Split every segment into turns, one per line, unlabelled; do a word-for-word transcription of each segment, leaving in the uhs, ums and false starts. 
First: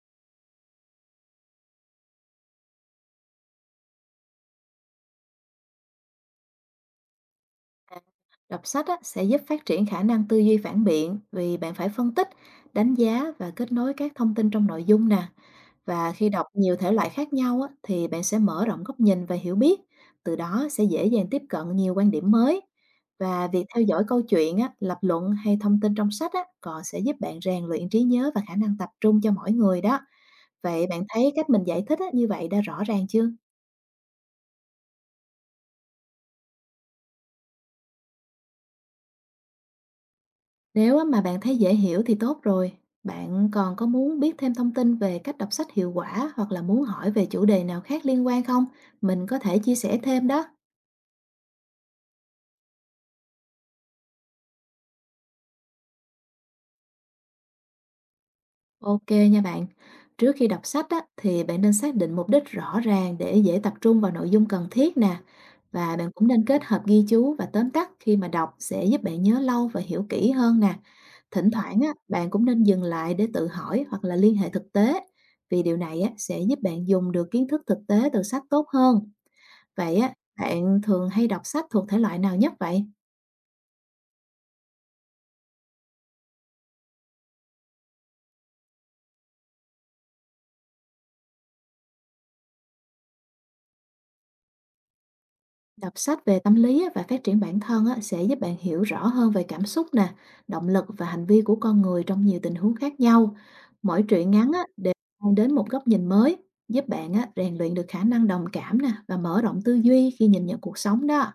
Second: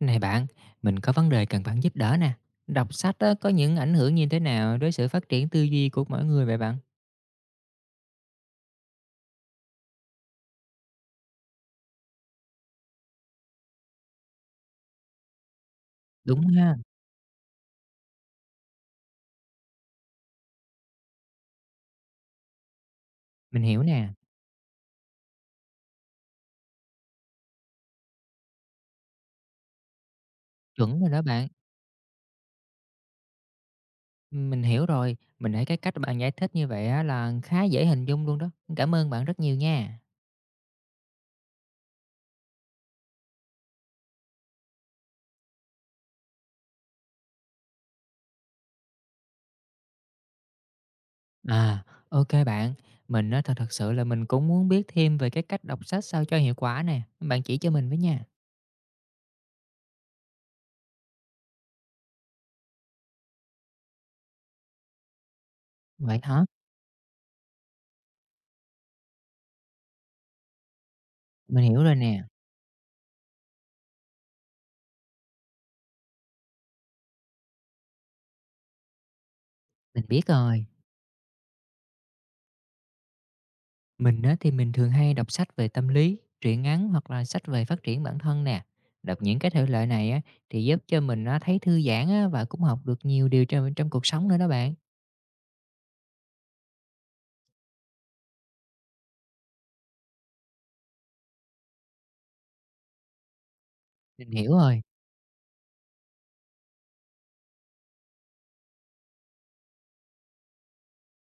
Này bạn, mình có vấn đề cần bạn giúp đỡ nè. Đọc sách á, có những ảnh hưởng như thế nào đối sự phát triển tư duy của mỗi người vậy bạn?
Đọc sách á, sẽ giúp phát triển khả năng tư duy phản biện vì bạn phải phân tích, đánh giá và kết nối các thông tin trong nội dung nè. Và khi
Đúng
đọc
ha,
nhiều thể loại khác nhau á, thì bạn sẽ mở rộng góc nhìn và hiểu biết, từ đó sẽ dễ dàng tiếp cận nhiều quan điểm mới. Và
mình
việc
hiểu
theo dõi
nè,
câu chuyện, á, lập luận hay thông tin trong sách á, còn sẽ giúp bạn rèn luyện trí nhớ và khả năng tập trung cho mỗi người đó. Vậy
chuẩn
bạn
rồi đó
thấy
bạn.
cách mình giải thích á, như vậy đã rõ ràng chưa?
Mình hiểu rồi, mình thấy cái cách bạn giải thích như vậy á, là khá dễ hình dung luôn đó. Cảm ơn bạn rất nhiều nha.
Nếu á mà bạn thấy dễ hiểu thì tốt rồi. Bạn còn có muốn biết thêm thông tin về cách đọc sách hiệu quả hoặc là muốn hỏi về chủ đề nào khác liên quan không? Mình có thể chia sẻ thêm đó.
À, ok bạn, mình á, thật thật sự là mình cũng muốn biết thêm về cái cách đọc sách sao cho hiệu quả nè. Bạn chỉ cho mình với nha.
Ok nha bạn. Trước khi đọc sách á, thì bạn nên xác định mục đích rõ ràng để dễ tập trung vào nội dung cần thiết nè. Và bạn
Vậy
cũng
hả?
nên kết hợp ghi chú và tóm tắt khi mà đọc sẽ giúp bạn nhớ lâu và hiểu kỹ hơn nè. Thỉnh
Mình
thoảng
hiểu
á,
rồi nè,
bạn cũng nên dừng lại để tự hỏi hoặc là liên hệ thực tế. Vì điều này á, sẽ giúp bạn dùng được kiến thức thực tế từ sách tốt hơn. Vậy
mình
á,
biết rồi.
bạn thường hay đọc sách thuộc thể loại nào nhất vậy?
Mình á, thì mình thường hay đọc sách về tâm lý, truyện ngắn hoặc là sách về phát triển bản thân nè. Đọc những cái thể loại này á, thì giúp cho mình á, thấy thư giãn á, và cũng học được nhiều điều trong, trong cuộc sống nữa đó bạn.
Đọc sách về tâm lý á, và phát triển bản thân á, sẽ giúp bạn hiểu rõ hơn về cảm xúc nè, động lực và hành vi của con người trong nhiều tình huống khác nhau. Mỗi
Mình
truyện
hiểu
ngắn á,
rồi.
đều mang đến một góc nhìn mới, giúp bạn á, rèn luyện được khả năng đồng cảm nè và mở rộng tư duy khi nhìn nhận cuộc sống đó.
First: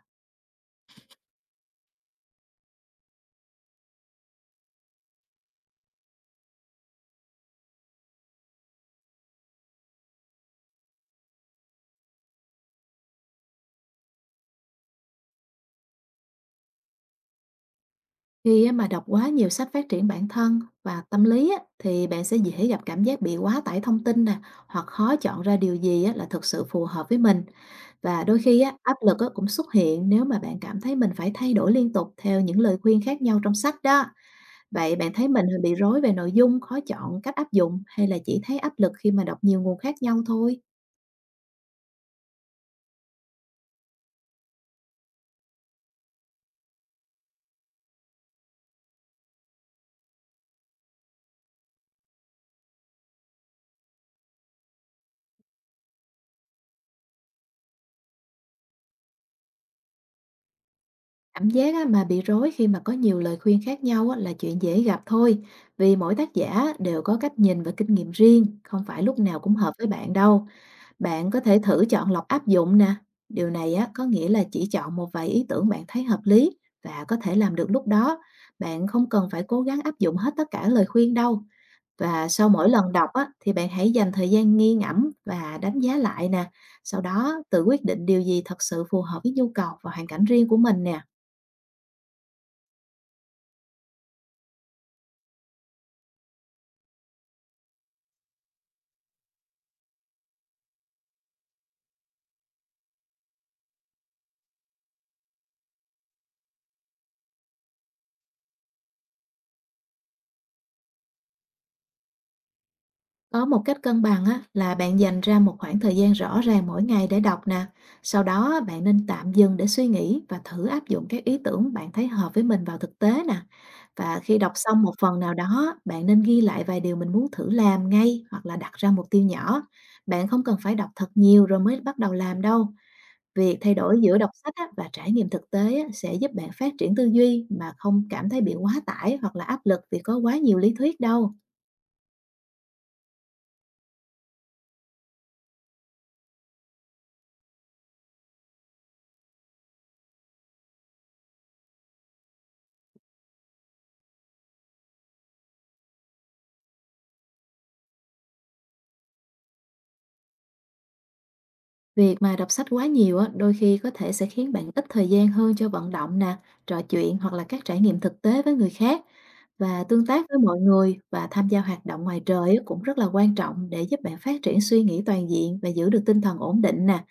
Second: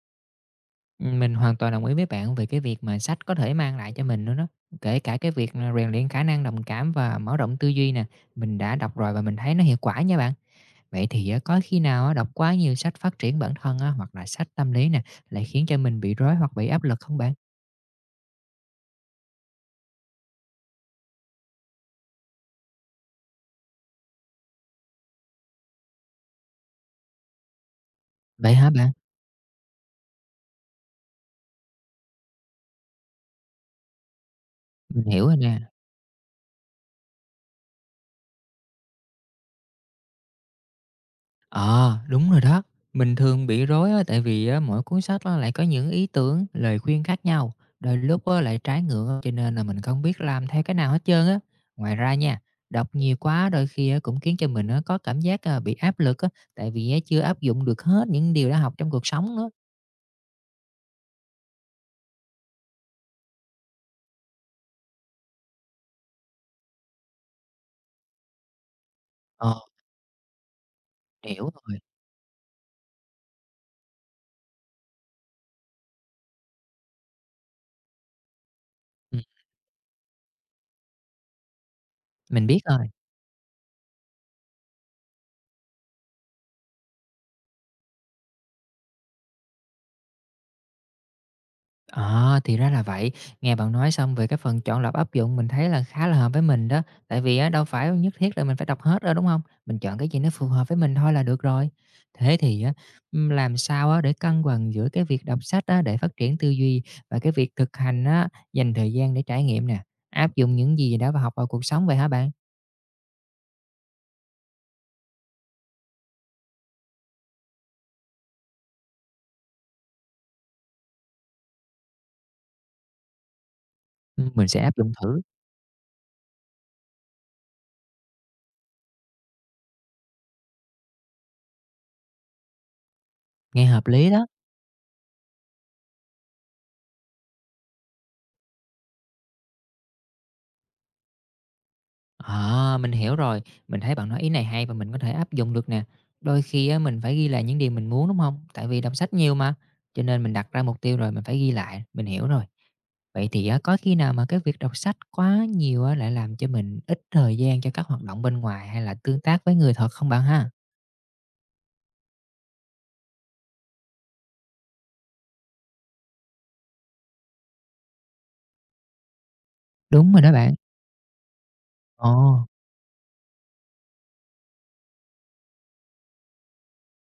Ừ, mình hoàn toàn đồng ý với bạn về cái việc mà sách có thể mang lại cho mình nữa đó. Kể cả cái việc là rèn luyện khả năng đồng cảm và mở rộng tư duy nè. Mình đã đọc rồi và mình thấy nó hiệu quả nha bạn. Vậy thì á, có khi nào á, đọc quá nhiều sách phát triển bản thân á, hoặc là sách tâm lý nè lại khiến cho mình bị rối hoặc bị áp lực không bạn?
Khi á, mà đọc quá nhiều sách phát triển bản thân và tâm lý á, thì bạn sẽ dễ gặp cảm giác bị quá tải thông tin nè, hoặc khó chọn ra điều gì á, là thực sự phù hợp với mình. Và đôi
Vậy
khi
hả
á,
bạn?
áp lực á, cũng xuất hiện nếu mà bạn cảm thấy mình phải thay đổi liên tục theo những lời khuyên khác nhau trong sách đó. Vậy
Mình
bạn
hiểu
thấy
rồi
mình
nè.
bị rối về nội dung, khó chọn cách áp dụng hay là chỉ thấy áp lực khi mà đọc nhiều nguồn khác nhau thôi?
Ờ, đúng rồi đó. Mình thường bị rối á, tại vì á, mỗi cuốn sách á, lại có những ý tưởng, lời khuyên khác nhau, đôi lúc á, lại trái ngược á, cho nên là mình không biết làm theo cái nào hết trơn á. Ngoài ra nha, đọc nhiều quá đôi khi á, cũng khiến cho mình á, có cảm giác à, bị áp lực á, tại vì á, chưa áp dụng được hết những điều đã học trong cuộc sống nữa.
Cảm giác á, mà bị rối khi mà có nhiều lời khuyên khác nhau á, là chuyện dễ gặp thôi, vì mỗi tác giả đều có cách nhìn và kinh nghiệm riêng, không phải lúc nào cũng
Ờ,
hợp với bạn đâu. Bạn có
hiểu
thể
rồi.
thử chọn lọc áp dụng nè. Điều này á, có nghĩa là chỉ chọn một vài ý tưởng bạn thấy hợp lý và có thể làm được lúc đó. Bạn không
Ừ,
cần phải cố gắng áp dụng hết tất cả lời khuyên đâu. Và
mình
sau
biết
mỗi
rồi.
lần đọc á, thì bạn hãy dành thời gian nghi ngẫm và đánh giá lại nè. Sau đó tự quyết định điều gì thật sự phù hợp với nhu cầu và hoàn cảnh riêng của mình nè.
À, thì ra là vậy. Nghe bạn nói xong về cái phần chọn lọc áp dụng mình thấy là khá là hợp với mình đó. Tại vì á, đâu phải nhất thiết là mình phải đọc hết đâu đúng không? Mình chọn cái gì nó phù hợp với mình thôi là được rồi. Thế thì á, ừm, làm sao á, để cân bằng giữa cái việc đọc sách á, để phát triển tư duy và cái việc thực hành á, dành thời gian để trải nghiệm nè. Áp dụng những gì đã học vào cuộc sống vậy hả bạn?
Có một cách cân bằng á, là bạn dành ra một khoảng thời gian rõ ràng mỗi ngày để đọc nè. Sau đó bạn nên tạm dừng để suy nghĩ và thử áp dụng các ý tưởng bạn thấy hợp với mình vào thực tế nè. Và
Ừ,
khi
mình
đọc
sẽ áp
xong
dụng
một phần
thử.
nào đó, bạn nên ghi lại vài điều mình muốn thử làm ngay hoặc là đặt ra mục tiêu nhỏ. Bạn không cần phải đọc thật nhiều rồi mới bắt đầu làm đâu. Việc
Nghe
thay
hợp
đổi
lý
giữa
đó.
đọc sách á, và trải nghiệm thực tế á, sẽ giúp bạn phát triển tư duy mà không cảm thấy bị quá tải hoặc là áp lực vì có quá nhiều lý thuyết đâu.
À, mình hiểu rồi. Mình thấy bạn nói ý này hay và mình có thể áp dụng được nè. Đôi khi á, mình phải ghi lại những điều mình muốn đúng không? Tại vì đọc sách nhiều mà. Cho nên mình đặt ra mục tiêu rồi mình phải ghi lại. Mình hiểu rồi. Vậy thì á, có khi nào mà cái việc đọc sách quá nhiều á, lại làm cho mình ít thời gian cho các hoạt động bên ngoài hay là tương tác với người thật không bạn ha?
Việc mà đọc sách quá nhiều á, đôi khi có thể sẽ khiến bạn ít thời gian hơn cho vận động nè, trò chuyện hoặc là các trải nghiệm thực tế với người khác. Và tương
Đúng rồi
tác
đó
với
bạn.
mọi người và tham gia hoạt động
Ồ,
ngoài trời á, cũng rất là quan trọng để giúp bạn phát triển suy nghĩ toàn diện và giữ được tinh thần ổn định nè.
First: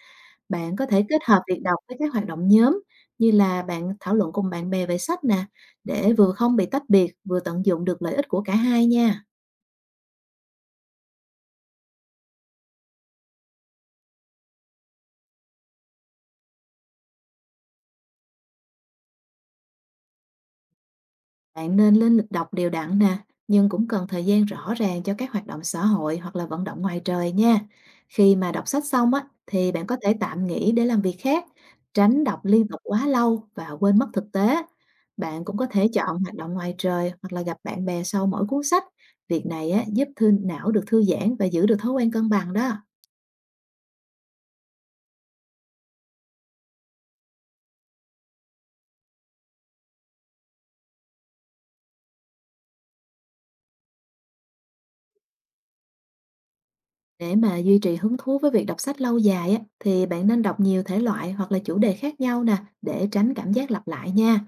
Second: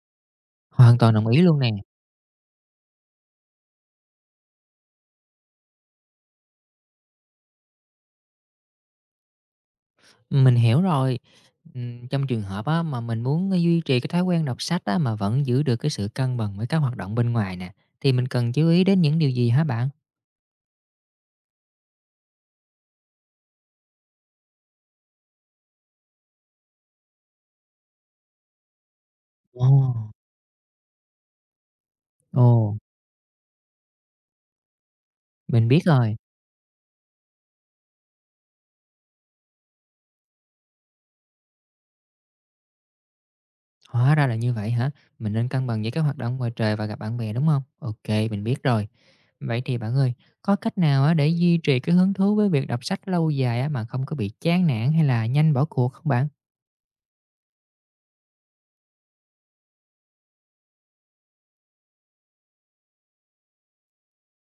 Bạn có
hoàn
thể
toàn
kết
đồng
hợp
ý luôn
việc
nè.
đọc với các hoạt động nhóm như là bạn thảo luận cùng bạn bè về sách nè, để vừa không bị tách biệt, vừa tận dụng được lợi ích của cả hai nha.
Mình hiểu rồi. Ừm, trong trường hợp á, mà mình muốn, ờ, duy trì cái thói quen đọc sách á, mà vẫn giữ được cái sự cân bằng với các hoạt động bên ngoài nè, thì mình cần chú ý đến những điều gì hả bạn?
Bạn nên lên lịch đọc đều đặn nè, nhưng cũng cần thời gian rõ ràng cho các hoạt động xã hội hoặc là vận động ngoài trời nha. Khi mà đọc sách xong á,
Ồ,
thì bạn có thể tạm nghỉ để làm việc khác, tránh đọc liên
ồ.
tục quá lâu và quên mất thực tế. Bạn cũng có
Mình biết
thể
rồi,
chọn hoạt động ngoài trời hoặc là gặp bạn bè sau mỗi cuốn sách. Việc này á, giúp thư não được thư giãn và giữ được thói quen cân bằng đó.
hóa ra là như vậy hả? Mình nên cân bằng với các hoạt động ngoài trời và gặp bạn bè, đúng không? OK, mình biết rồi. Vậy thì bạn ơi, có cách nào á, để duy trì cái hứng thú với việc đọc sách lâu dài á, mà không có bị chán nản hay là nhanh bỏ cuộc không bạn?
Để mà duy trì hứng thú với việc đọc sách lâu dài á, thì bạn nên đọc nhiều thể loại hoặc là chủ đề khác nhau nè để tránh cảm giác lặp lại nha.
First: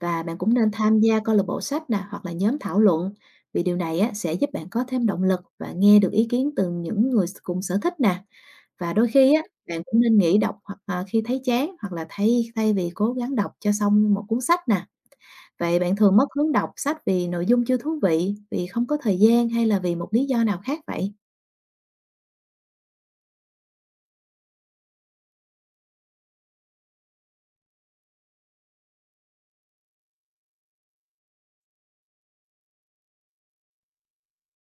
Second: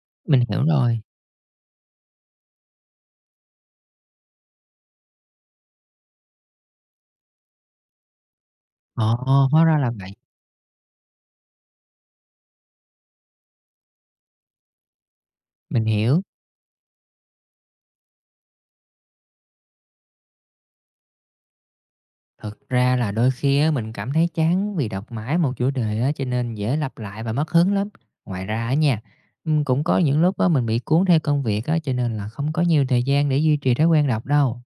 Và bạn
Mình
cũng
hiểu
nên
rồi.
tham gia câu lạc bộ sách nè hoặc là nhóm thảo luận vì điều này á, sẽ giúp bạn có thêm động lực và nghe được ý kiến từ những người cùng sở thích nè. Và đôi khi á,
Ồ, hóa ra
bạn
là
cũng
vậy,
nên nghỉ đọc hoặc à, khi thấy chán hoặc là thay thay vì cố gắng đọc cho xong một cuốn sách nè. Vậy
mình
bạn thường
hiểu.
mất hứng đọc sách vì nội dung chưa thú vị, vì không có thời gian hay là vì một lý do nào khác vậy?
Thực ra là đôi khi á, mình cảm thấy chán vì đọc mãi một chủ đề á, cho nên dễ lặp lại và mất hứng lắm. Ngoài ra á nha, ừm, cũng có những lúc á, mình bị cuốn theo công việc á, cho nên là không có nhiều thời gian để duy trì thói quen đọc đâu.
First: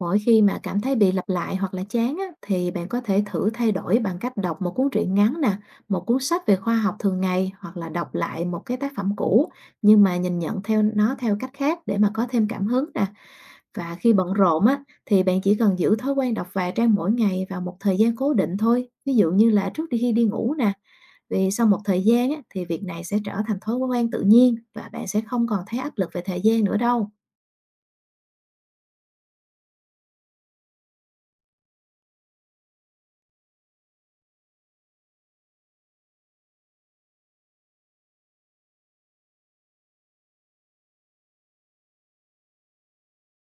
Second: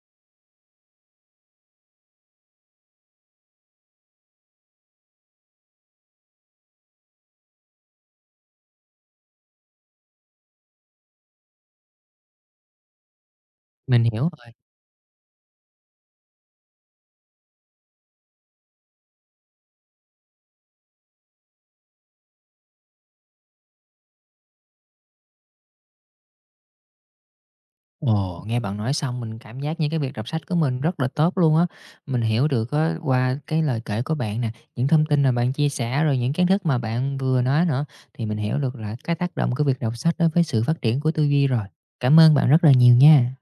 Mỗi khi mà cảm thấy bị lặp lại hoặc là chán á, thì bạn có thể thử thay đổi bằng cách đọc một cuốn truyện ngắn nè, một cuốn sách về khoa học thường ngày hoặc là đọc lại một cái tác phẩm cũ nhưng mà nhìn nhận theo nó theo cách khác để mà có thêm cảm hứng nè. Và
Mình
khi
hiểu
bận
rồi.
rộn á, thì bạn chỉ cần giữ thói quen đọc vài trang mỗi ngày vào một thời gian cố định thôi. Ví dụ như là trước khi đi ngủ nè, vì sau một thời gian á, thì việc này sẽ trở thành thói quen tự nhiên và bạn sẽ không còn thấy áp lực về thời gian nữa đâu.
Ồ, nghe bạn nói xong mình cảm giác như cái việc đọc sách của mình rất là tốt luôn á. Mình hiểu được á, qua cái lời kể của bạn nè, những thông tin mà bạn chia sẻ rồi những kiến thức mà bạn vừa nói nữa thì mình hiểu được là cái tác động của việc đọc sách đối với sự phát triển của tư duy rồi. Cảm ơn bạn rất là nhiều nha.